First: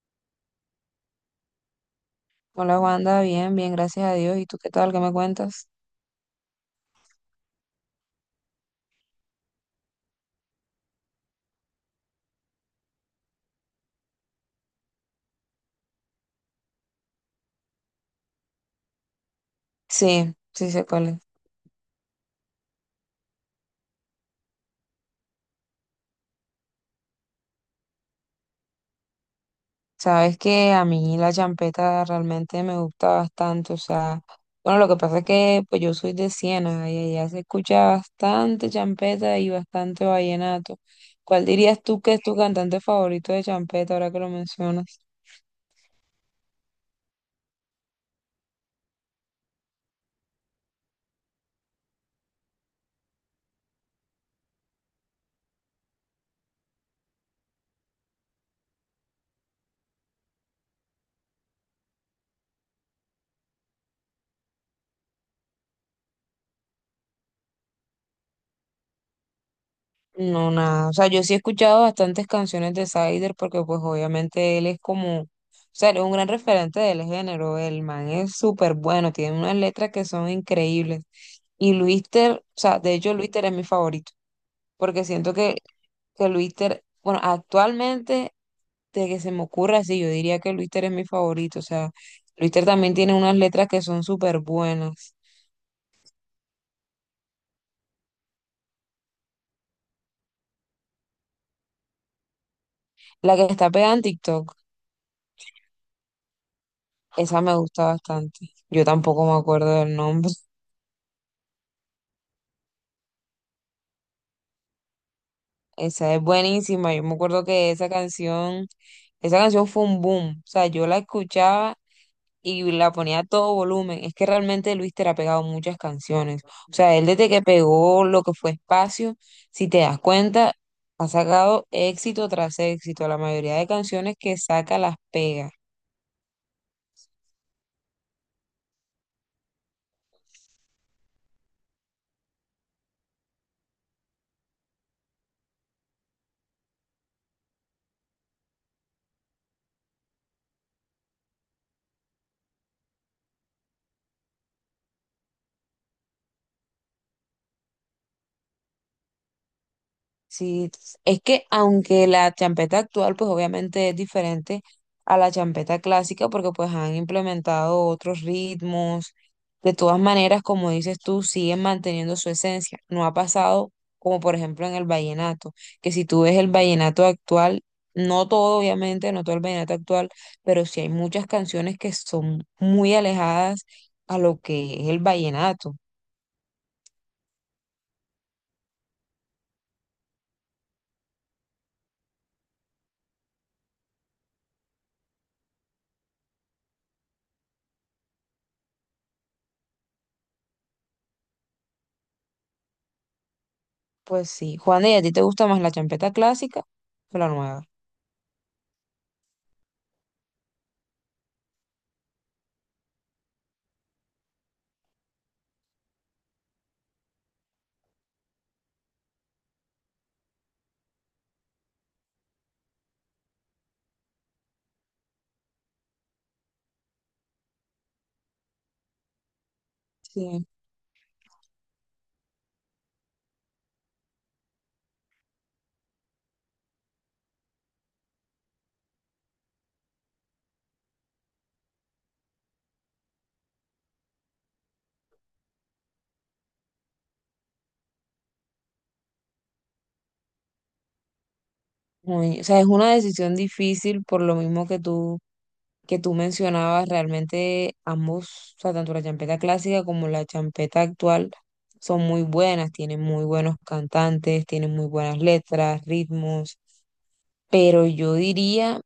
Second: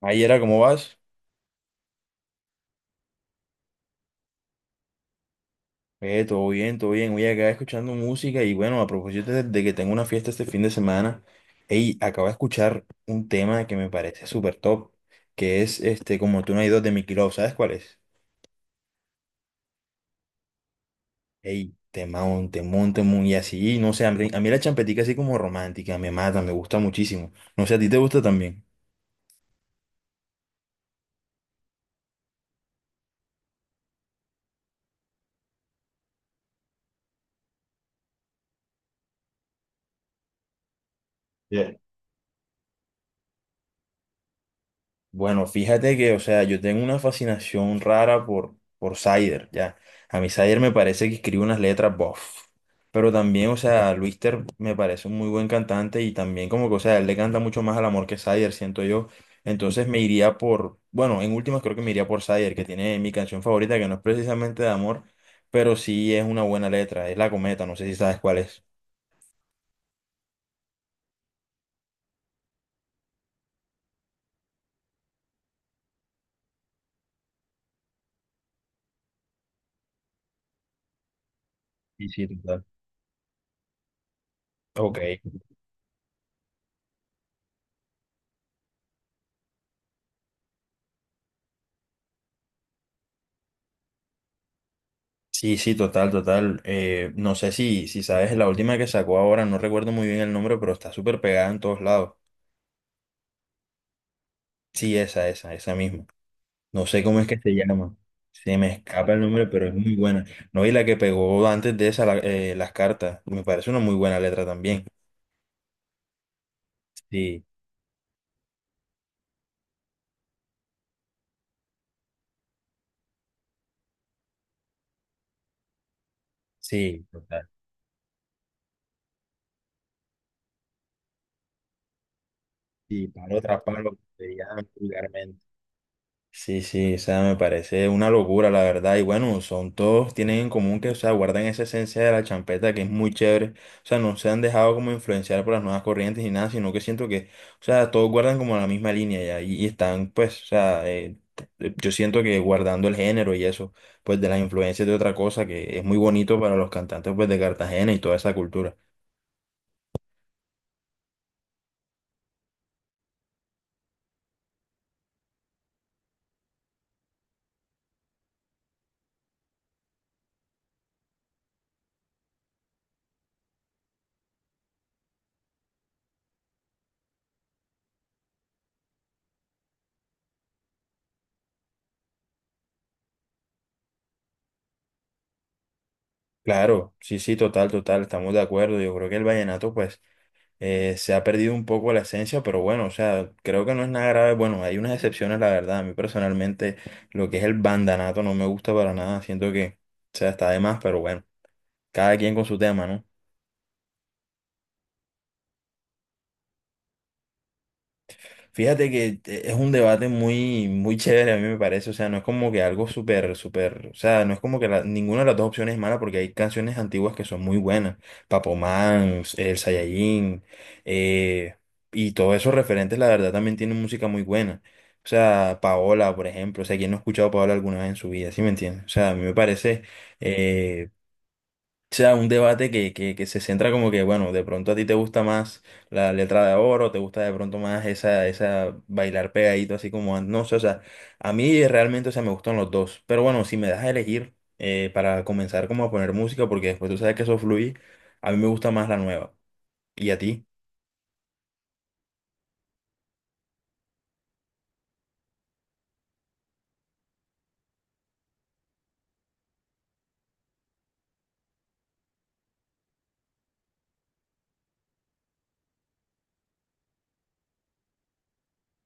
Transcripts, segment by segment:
Ahí era, ¿cómo vas? Hola Wanda, bien, bien, gracias a Dios. ¿Y tú qué tal? ¿Qué me cuentas? Todo bien, todo bien. Oye, acá escuchando música y bueno, a propósito de que tengo una fiesta este fin de semana, ey, acabo de escuchar un tema que me parece súper top, que es este, como tú no hay dos de Mickey Love, ¿sabes cuál es? Sí, sí sé cuál es. Ey, temón, temón, temón, y así, no sé, a mí la champetica así como romántica, me mata, me gusta muchísimo. No sé, ¿a ti te gusta también? Sabes que a mí la champeta realmente me gusta bastante, o sea, bueno, lo que pasa es que pues yo soy de Siena y allá se escucha bastante champeta y bastante vallenato. ¿Cuál dirías tú que es tu cantante favorito de champeta ahora que lo mencionas? Bueno, fíjate que, o sea, yo tengo una fascinación rara por Sider, ya. A mí Sider me parece que escribe unas letras, bof. Pero también, o sea, Luis Ter me parece un muy buen cantante y también como que, o sea, él le canta mucho más al amor que Sider, siento yo. Entonces me iría por, bueno, en últimas creo que me iría por Sider, que tiene mi canción favorita, que no es precisamente de amor, pero sí es una buena letra, es La Cometa, no sé si sabes cuál es. No, nada. O sea, yo sí he escuchado bastantes canciones de Sider porque pues obviamente él es como, o sea, él es un gran referente del género. El man es súper bueno, tiene unas letras que son increíbles. Y Sí, sí, Luister, o total. sea, de hecho Luister es mi favorito Ok. porque siento que Luister, bueno, actualmente de que se me ocurra así, yo diría que Luister es mi favorito. O sea, Luister también tiene unas letras que son súper buenas. Sí, sí, total, total. No sé si sabes, la última que sacó ahora, no recuerdo muy bien el nombre, pero está súper pegada en todos lados. La que está pegada en TikTok. Sí, esa misma. No sé cómo es que Esa se me gusta llama. bastante. Se me Yo escapa el tampoco me nombre, pero es acuerdo del muy buena. nombre. No, y la que pegó antes de esa, las cartas, me parece una muy buena letra también. Esa es buenísima. Yo me Sí, acuerdo que esa canción fue un boom. O sea, yo la escuchaba y la ponía a todo volumen. Es que realmente Luis te ha pegado muchas canciones. O sea, él sí, desde que total. pegó lo que fue Espacio, si te das cuenta, ha sacado éxito tras Sí, éxito. La para mayoría otra de palo, que canciones se que llama saca las vulgarmente. pega. Sí, sí, o sea, me parece una locura, la verdad. Y bueno, son todos, tienen en común que, o sea, guardan esa esencia de la champeta que es muy chévere. O sea, no se han dejado como influenciar por las nuevas corrientes ni nada, sino que siento que, o sea, todos guardan como la misma línea ya. Y están, pues, o sea, yo siento que guardando el género y eso, pues, de las influencias de otra cosa que es muy bonito para los cantantes, pues, de Cartagena y toda esa cultura. Sí, es que aunque la champeta actual pues obviamente es diferente a la champeta clásica porque pues han implementado otros ritmos, de todas maneras como dices tú siguen manteniendo su esencia, no ha pasado como por ejemplo en el vallenato, que si tú ves el vallenato actual, no todo obviamente, no todo el vallenato actual, pero sí hay muchas canciones que son muy alejadas a lo que es el vallenato. Claro, sí, sí, total, total, estamos de acuerdo. Yo creo que el vallenato, pues. Se ha perdido un poco la esencia, pero bueno, o sea, creo que no es nada grave. Bueno, hay unas excepciones, la verdad. A mí personalmente lo que es el bandanato no me gusta para nada. Siento que, o sea, está de más, pero bueno, cada quien con su tema, ¿no? Pues sí, Juan, ¿y a ti te gusta más la champeta clásica o la nueva? Fíjate que es un debate muy, muy chévere, a mí me parece. O sea, no es como que algo súper, súper. O sea, no es como que ninguna de las dos opciones es mala porque hay canciones antiguas que son muy buenas. Papomán, El Saiyajin, eh, y todos esos referentes, la verdad, también tienen música muy buena. O sea, Paola, por ejemplo. O sea, ¿quién no ha escuchado a Paola alguna vez en su vida? ¿Sí me entiendes? O sea, a mí me parece. Sí. eh, o sea, un debate que se centra como que, bueno, de pronto a ti te gusta más la letra de oro, te gusta de pronto más esa bailar pegadito, así como, no sé, o sea, a mí realmente, o sea, me gustan los dos, pero bueno, si me das a elegir para comenzar como a poner música, porque después tú sabes que eso fluye, a mí me gusta más la nueva. ¿Y a ti? O sea, es una decisión difícil por lo mismo que tú mencionabas, realmente ambos, o sea, tanto la champeta clásica como la champeta actual son muy buenas, tienen muy buenos cantantes, tienen muy buenas letras, ritmos, pero yo diría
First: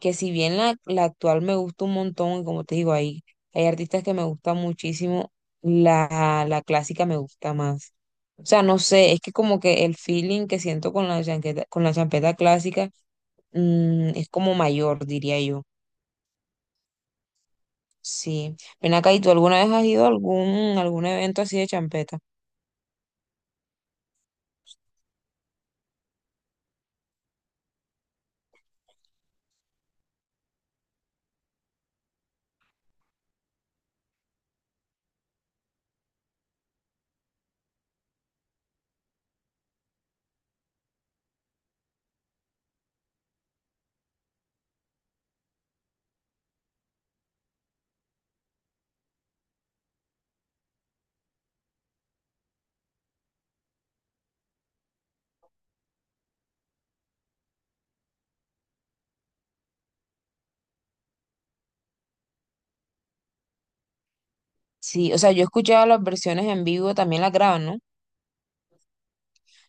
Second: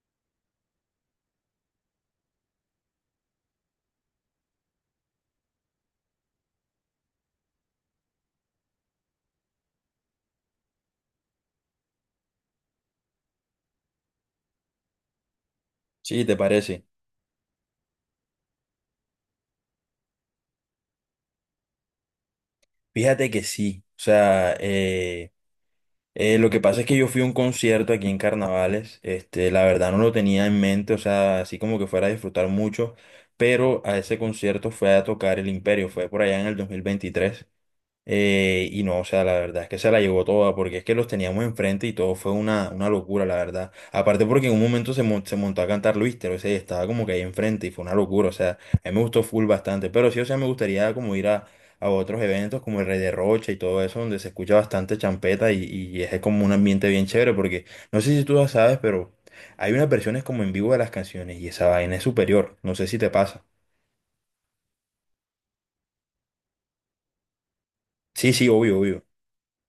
que si bien la actual me gusta un montón, y como te digo, hay artistas que me gustan muchísimo, la clásica me gusta más. O sea, no sé, es que como que el feeling que siento con la champeta clásica, es como mayor, diría yo. Sí, ¿te parece? Sí. Ven acá, ¿y tú alguna vez has ido a algún evento así de champeta? Fíjate que sí, o sea, lo que pasa es que yo fui a un concierto aquí en Carnavales, este, la verdad no lo tenía en mente, o sea, así como que fuera a disfrutar mucho, pero a ese concierto fue a tocar el Imperio, fue por allá en el 2023. Y no, o sea, la verdad es que se la llevó toda, porque es que los teníamos enfrente y todo fue una locura, la verdad. Aparte porque en un momento se montó a cantar Luis, pero ese estaba como que ahí enfrente y fue una locura, o sea, a mí me gustó full bastante, pero sí, o sea, me gustaría como ir a otros eventos como el Rey de Rocha y todo eso, donde se escucha bastante champeta y es como un ambiente bien chévere, porque no sé si tú lo sabes, pero hay unas versiones como en vivo de las canciones y esa vaina es superior, no sé si te pasa. Sí, o sea, yo he escuchado las versiones en vivo, también las graban, ¿no? Sí, sí, obvio, obvio.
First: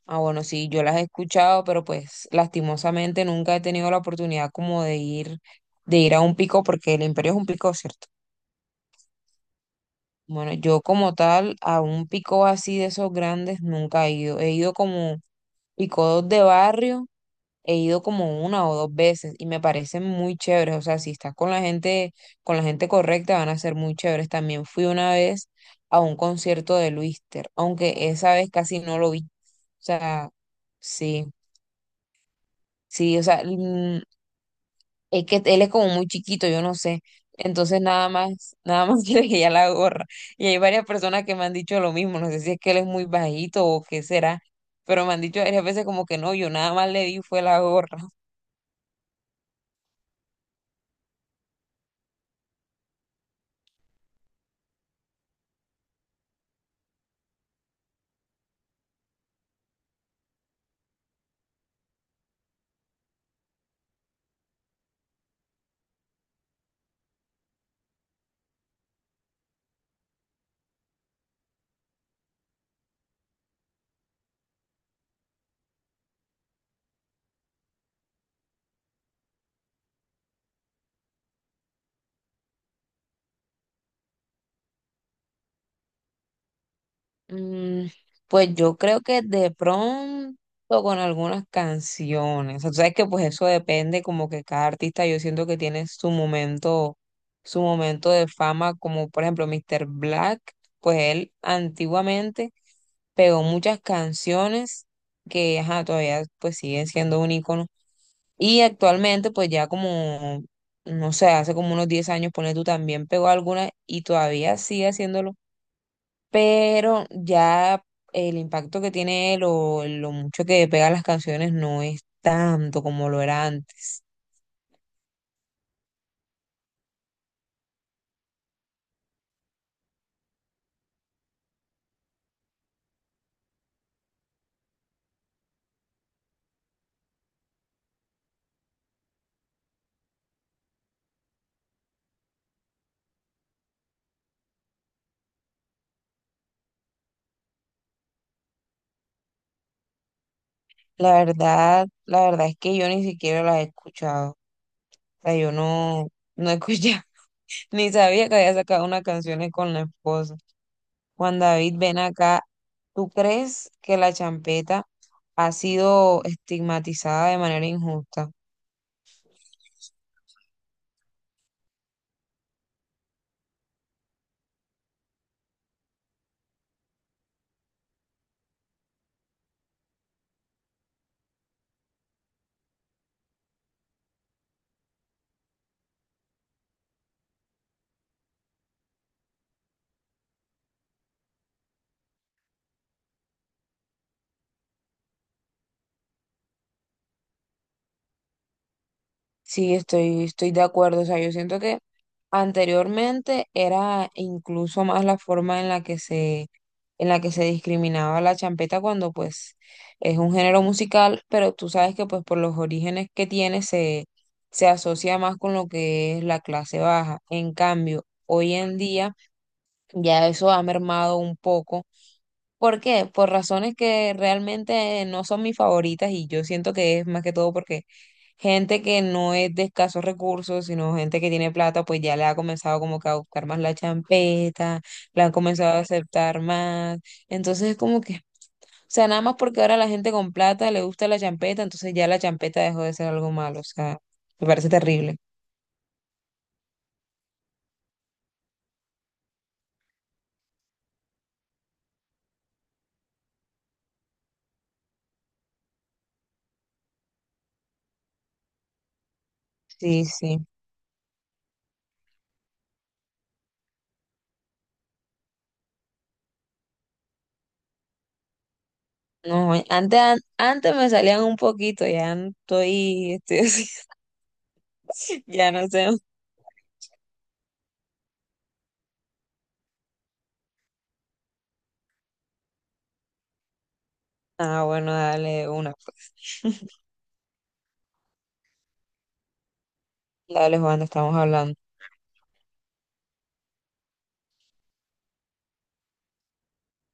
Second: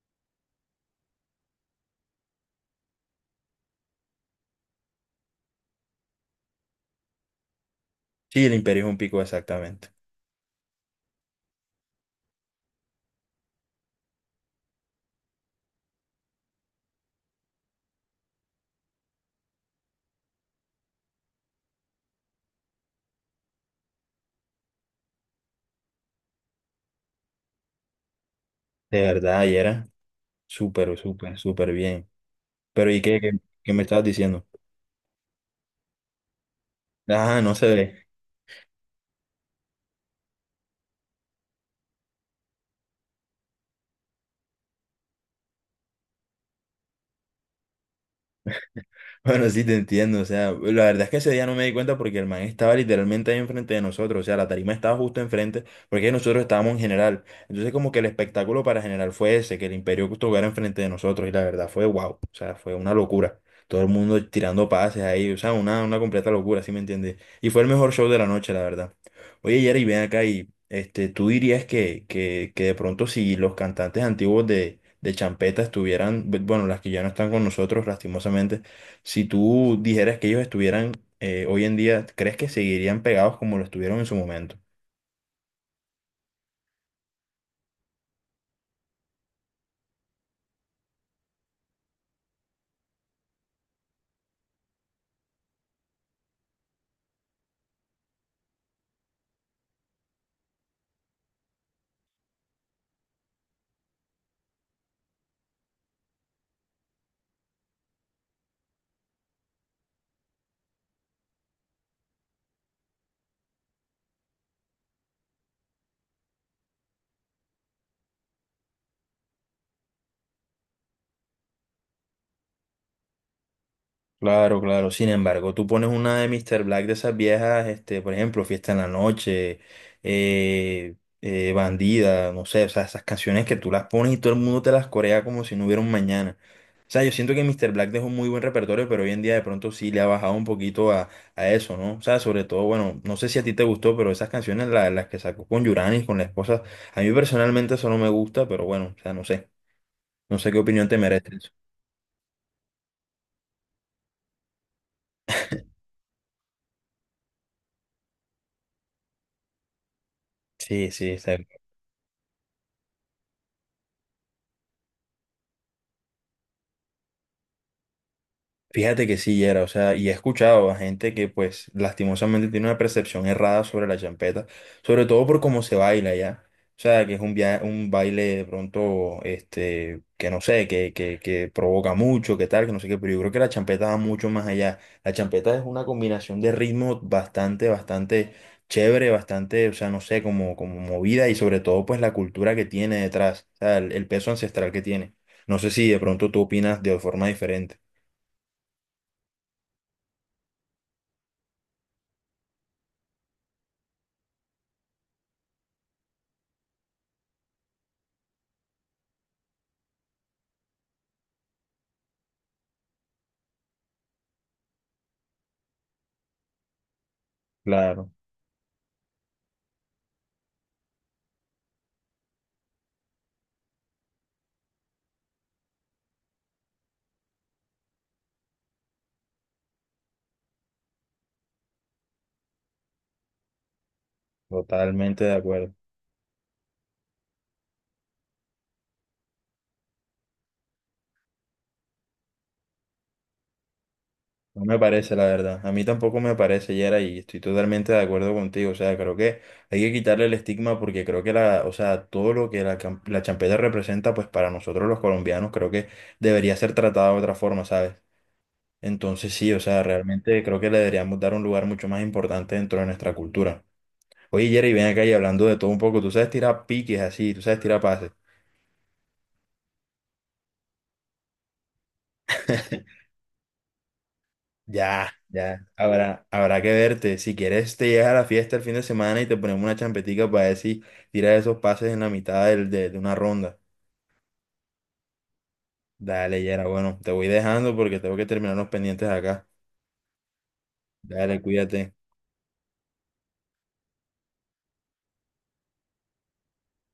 Ah, bueno, sí, yo las he escuchado, pero pues lastimosamente nunca he tenido la oportunidad como de ir a un pico, porque el Imperio es un pico, ¿cierto? Sí, el Imperio es un pico exactamente. Bueno, yo como tal, a un pico así de esos grandes nunca he ido. He ido como picos de barrio he ido como una o dos veces y me parecen muy chéveres. O sea, si estás con la gente correcta, van a ser muy chéveres. También fui una vez a un concierto de Luister, aunque esa vez casi no De lo vi. O verdad, y era. sea, Súper, sí, súper, súper bien. Pero ¿y sí, qué, o qué, sea, qué me estabas diciendo? es que él es como muy chiquito, yo no sé. Ah, no Entonces sé. nada más quiere que le ya la gorra. Y hay varias personas que me han dicho lo mismo. No sé si es que él es muy bajito o qué será, pero me han dicho varias veces como que no, yo nada más le di fue la gorra. Bueno, sí, te entiendo. O sea, la verdad es que ese día no me di cuenta porque el man estaba literalmente ahí enfrente de nosotros. O sea, la tarima estaba justo enfrente porque nosotros estábamos en general. Entonces, como que el espectáculo para general fue ese, que el Imperio estuviera enfrente de nosotros. Y la verdad fue wow. O sea, fue una locura. Todo el mundo tirando pases ahí. O sea, una completa locura, ¿sí me entiendes? Y fue el mejor show de la noche, la verdad. Oye, Jerry, ven acá y este, tú dirías que de pronto si los cantantes antiguos de Champeta estuvieran, bueno, las que ya no están con nosotros, lastimosamente si tú dijeras que ellos estuvieran hoy en día, ¿crees que seguirían pegados como lo estuvieron en su momento? Mm, pues yo creo que de pronto con algunas canciones, o sea, tú sabes que pues eso depende como que cada artista yo siento que tiene su momento de fama, como por ejemplo Mr. Black, pues él antiguamente pegó muchas canciones que ajá, todavía pues siguen siendo un ícono y actualmente pues ya como, no sé, hace como unos 10 años, pone tú también pegó algunas y todavía sigue haciéndolo, pero ya el impacto que tiene él o lo mucho que pega las canciones no es tanto como lo era antes. Claro, claro. Sin embargo, tú pones una de Mr. Black de esas viejas, este, por ejemplo, Fiesta en la Noche, Bandida, no sé, o sea, esas canciones que tú las pones y todo el mundo te las corea como si no hubiera un mañana. O sea, yo siento que Mr. Black dejó un muy buen repertorio, pero hoy en día de pronto sí le ha bajado un poquito a eso, ¿no? O sea, sobre todo, bueno, no sé si a ti te gustó, pero esas canciones, las que sacó con Yuranis, con la esposa, a mí personalmente eso no me gusta, pero bueno, o sea, no sé. No sé qué opinión te La merece eso. verdad, la verdad es que yo ni siquiera las he escuchado. O sea, yo no, no escuché, ni sabía que había sacado unas canciones con la esposa. Sí, sí, está. Juan David, ven acá. ¿Tú crees que la champeta ha sido estigmatizada de manera injusta? Fíjate que sí, era, o sea, y he escuchado a gente que pues lastimosamente tiene una percepción errada sobre la champeta, sobre todo por cómo se baila ya. O sea, que es un baile de pronto, este, que no sé, que provoca mucho, que tal, que no sé qué, pero yo creo que la champeta va mucho más allá. La champeta es una combinación de ritmos bastante, bastante chévere, bastante, o sea, no sé, como movida y sobre todo pues la cultura que tiene detrás, o sea, el peso ancestral que tiene. No sé si de pronto tú opinas de forma diferente. Sí, estoy de acuerdo. O sea, yo siento que anteriormente era incluso más la forma en la que se discriminaba la champeta, cuando pues es un género musical, pero tú sabes que pues por los orígenes que tiene se asocia más con lo que es la clase baja. En cambio, Claro. hoy en día ya eso ha mermado un poco. ¿Por qué? Por razones que realmente no son mis favoritas y yo siento que es más que todo porque gente que no es de escasos recursos, sino gente que tiene plata, pues ya le ha comenzado como que a buscar más la champeta, Totalmente la de han acuerdo. comenzado a aceptar más. Entonces es como que, o sea, nada más porque ahora la gente con plata le gusta la champeta, entonces ya la champeta dejó de ser algo malo, o sea, me No parece me parece, terrible. la verdad. A mí tampoco me parece, Yera, y estoy totalmente de acuerdo contigo. O sea, creo que hay que quitarle el estigma porque creo que la, o sea, todo lo que la champeta representa, pues para nosotros los colombianos, creo que debería ser tratada de otra forma, ¿sabes? Entonces sí, o sea, Sí, realmente sí. creo que le deberíamos dar un lugar mucho más importante dentro de nuestra cultura. Oye, Yera, y ven acá y hablando de todo un poco, tú sabes tirar piques así, tú sabes tirar pases. No, antes me salían un poquito, ya estoy así, Ya, ya ya. no sé. Habrá, habrá que verte. Si quieres, te llegas a la fiesta el fin de semana y te ponemos una champetica para ver si tiras esos pases en la mitad de una ronda. Ah, bueno, dale de una, pues. Dale, Yera. Bueno, te voy dejando porque tengo que terminar los pendientes acá. Dale, Juan, estamos Dale, hablando. cuídate.